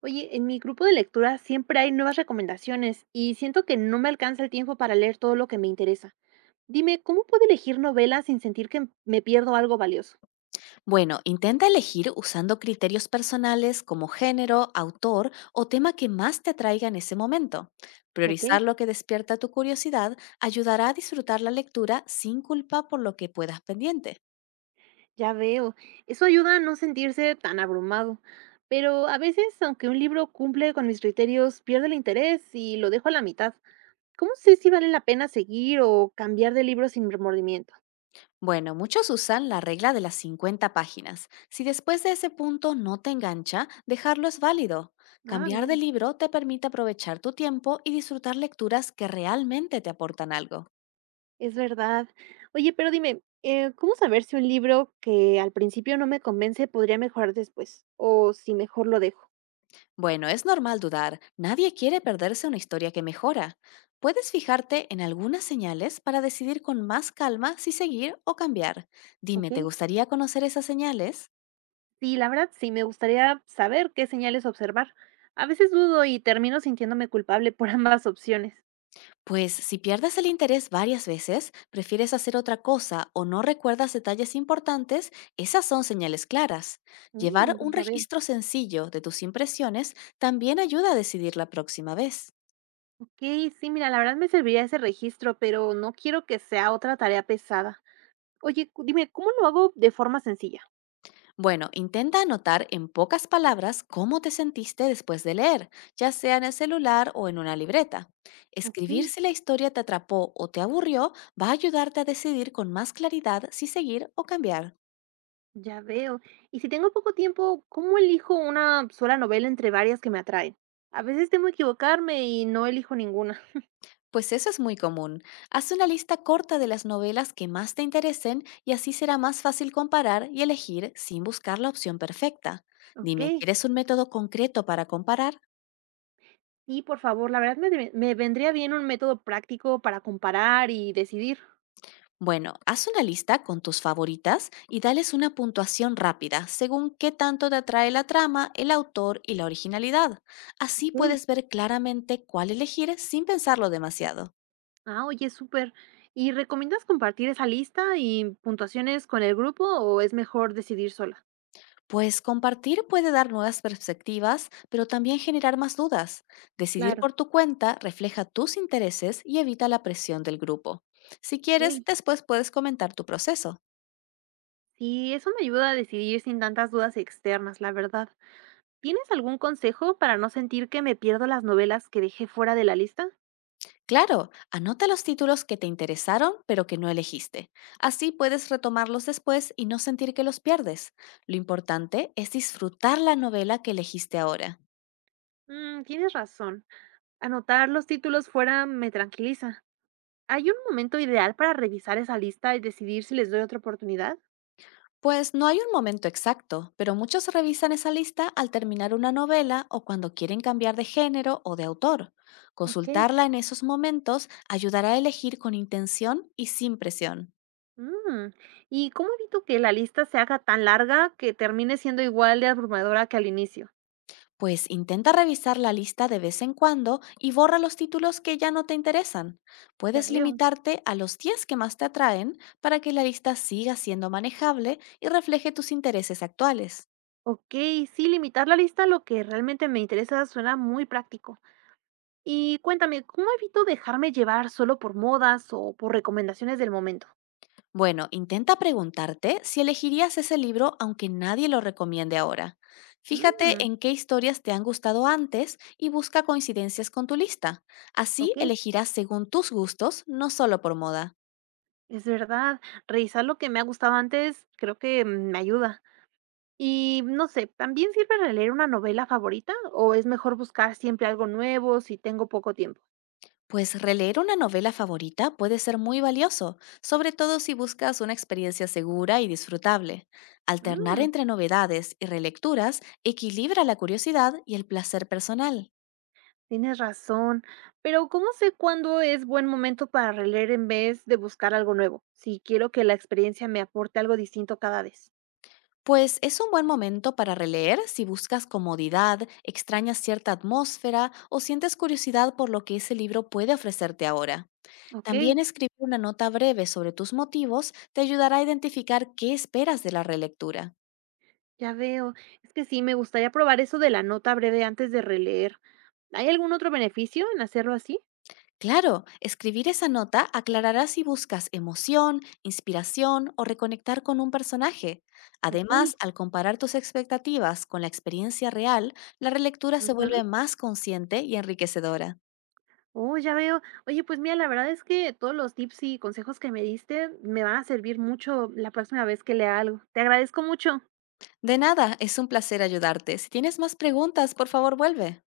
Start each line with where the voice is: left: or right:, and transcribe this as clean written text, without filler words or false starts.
right: Oye, en mi grupo de lectura siempre hay nuevas recomendaciones y siento que no me alcanza el tiempo para leer todo lo que me interesa. Dime, ¿cómo puedo elegir novelas sin sentir que me pierdo algo valioso?
left: Bueno, intenta elegir usando criterios personales como género, autor o tema que más te atraiga en ese momento.
right: Ok,
left: Priorizar lo que despierta tu curiosidad ayudará a disfrutar la lectura sin culpa por lo que puedas pendiente.
right: ya veo. Eso ayuda a no sentirse tan abrumado. Pero a veces, aunque un libro cumple con mis criterios, pierdo el interés y lo dejo a la mitad. ¿Cómo sé si vale la pena seguir o cambiar de libro sin remordimiento?
left: Bueno, muchos usan la regla de las 50 páginas. Si después de ese punto no te engancha, dejarlo es válido.
right: Ah,
left: Cambiar de
right: bien.
left: libro te permite aprovechar tu tiempo y disfrutar lecturas que realmente te aportan algo.
right: Es verdad. Oye, pero dime, ¿cómo saber si un libro que al principio no me convence podría mejorar después? O si mejor lo dejo.
left: Bueno, es normal dudar. Nadie quiere perderse una historia que mejora. Puedes fijarte en algunas señales para decidir con más calma si seguir o cambiar. Dime,
right: ¿Ok?
left: ¿te gustaría conocer esas señales?
right: Sí, la verdad, sí, me gustaría saber qué señales observar. A veces dudo y termino sintiéndome culpable por ambas opciones.
left: Pues si pierdes el interés varias veces, prefieres hacer otra cosa o no recuerdas detalles importantes, esas son señales claras. Llevar
right: Mm,
left: un
right: ya veo.
left: registro sencillo de tus impresiones también ayuda a decidir la próxima vez.
right: Ok, sí, mira, la verdad me serviría ese registro, pero no quiero que sea otra tarea pesada. Oye, dime, ¿cómo lo hago de forma sencilla?
left: Bueno, intenta anotar en pocas palabras cómo te sentiste después de leer, ya sea en el celular o en una libreta.
right: Ok.
left: Escribir si la historia te atrapó o te aburrió va a ayudarte a decidir con más claridad si seguir o cambiar.
right: Ya veo. Y si tengo poco tiempo, ¿cómo elijo una sola novela entre varias que me atraen? A veces temo equivocarme y no elijo ninguna.
left: Pues eso es muy común. Haz una lista corta de las novelas que más te interesen y así será más fácil comparar y elegir sin buscar la opción perfecta.
right: Ok.
left: Dime, ¿quieres un método concreto para comparar?
right: Y por favor, la verdad me, me vendría bien un método práctico para comparar y decidir.
left: Bueno, haz una lista con tus favoritas y dales una puntuación rápida según qué tanto te atrae la trama, el autor y la originalidad. Así
right: Ok.
left: puedes ver claramente cuál elegir sin pensarlo demasiado.
right: Ah, oye, súper. ¿Y recomiendas compartir esa lista y puntuaciones con el grupo o es mejor decidir sola?
left: Pues compartir puede dar nuevas perspectivas, pero también generar más dudas. Decidir
right: Claro.
left: por tu cuenta refleja tus intereses y evita la presión del grupo. Si quieres,
right: Ok.
left: después puedes comentar tu proceso.
right: Sí, eso me ayuda a decidir sin tantas dudas externas, la verdad. ¿Tienes algún consejo para no sentir que me pierdo las novelas que dejé fuera de la lista?
left: Claro, anota los títulos que te interesaron pero que no elegiste. Así puedes retomarlos después y no sentir que los pierdes. Lo importante es disfrutar la novela que elegiste ahora.
right: Mm, tienes razón. Anotar los títulos fuera me tranquiliza. ¿Hay un momento ideal para revisar esa lista y decidir si les doy otra oportunidad?
left: Pues no hay un momento exacto, pero muchos revisan esa lista al terminar una novela o cuando quieren cambiar de género o de autor.
right: Ok.
left: Consultarla en esos momentos ayudará a elegir con intención y sin presión.
right: Mm. ¿Y cómo evito que la lista se haga tan larga que termine siendo igual de abrumadora que al inicio?
left: Pues intenta revisar la lista de vez en cuando y borra los títulos que ya no te interesan.
right: Ya
left: Puedes
right: veo.
left: limitarte a los 10 que más te atraen para que la lista siga siendo manejable y refleje tus intereses actuales.
right: Ok, sí, limitar la lista a lo que realmente me interesa suena muy práctico. Y cuéntame, ¿cómo evito dejarme llevar solo por modas o por recomendaciones del momento?
left: Bueno, intenta preguntarte si elegirías ese libro aunque nadie lo recomiende ahora. Fíjate
right: Mm,
left: en qué historias te han gustado antes y busca coincidencias con tu lista. Así
right: ok,
left: elegirás según tus gustos, no solo por moda.
right: es verdad. Revisar lo que me ha gustado antes creo que me ayuda. Y no sé, ¿también sirve releer una novela favorita o es mejor buscar siempre algo nuevo si tengo poco tiempo?
left: Pues releer una novela favorita puede ser muy valioso, sobre todo si buscas una experiencia segura y disfrutable. Alternar
right: Mm,
left: entre novedades y relecturas equilibra la curiosidad y el placer personal.
right: tienes razón, pero ¿cómo sé cuándo es buen momento para releer en vez de buscar algo nuevo? Si quiero que la experiencia me aporte algo distinto cada vez.
left: Pues es un buen momento para releer si buscas comodidad, extrañas cierta atmósfera o sientes curiosidad por lo que ese libro puede ofrecerte ahora.
right: Ok,
left: También escribir una nota breve sobre tus motivos te ayudará a identificar qué esperas de la relectura.
right: ya veo. Es que sí, me gustaría probar eso de la nota breve antes de releer. ¿Hay algún otro beneficio en hacerlo así?
left: Claro, escribir esa nota aclarará si buscas emoción, inspiración o reconectar con un personaje.
right: Ok.
left: Además, al comparar tus expectativas con la experiencia real, la relectura se
right: Ujú.
left: vuelve más consciente y enriquecedora.
right: Oh, ya veo. Oye, pues mira, la verdad es que todos los tips y consejos que me diste me van a servir mucho la próxima vez que lea algo. Te agradezco mucho.
left: De nada, es un placer ayudarte. Si tienes más preguntas, por favor vuelve.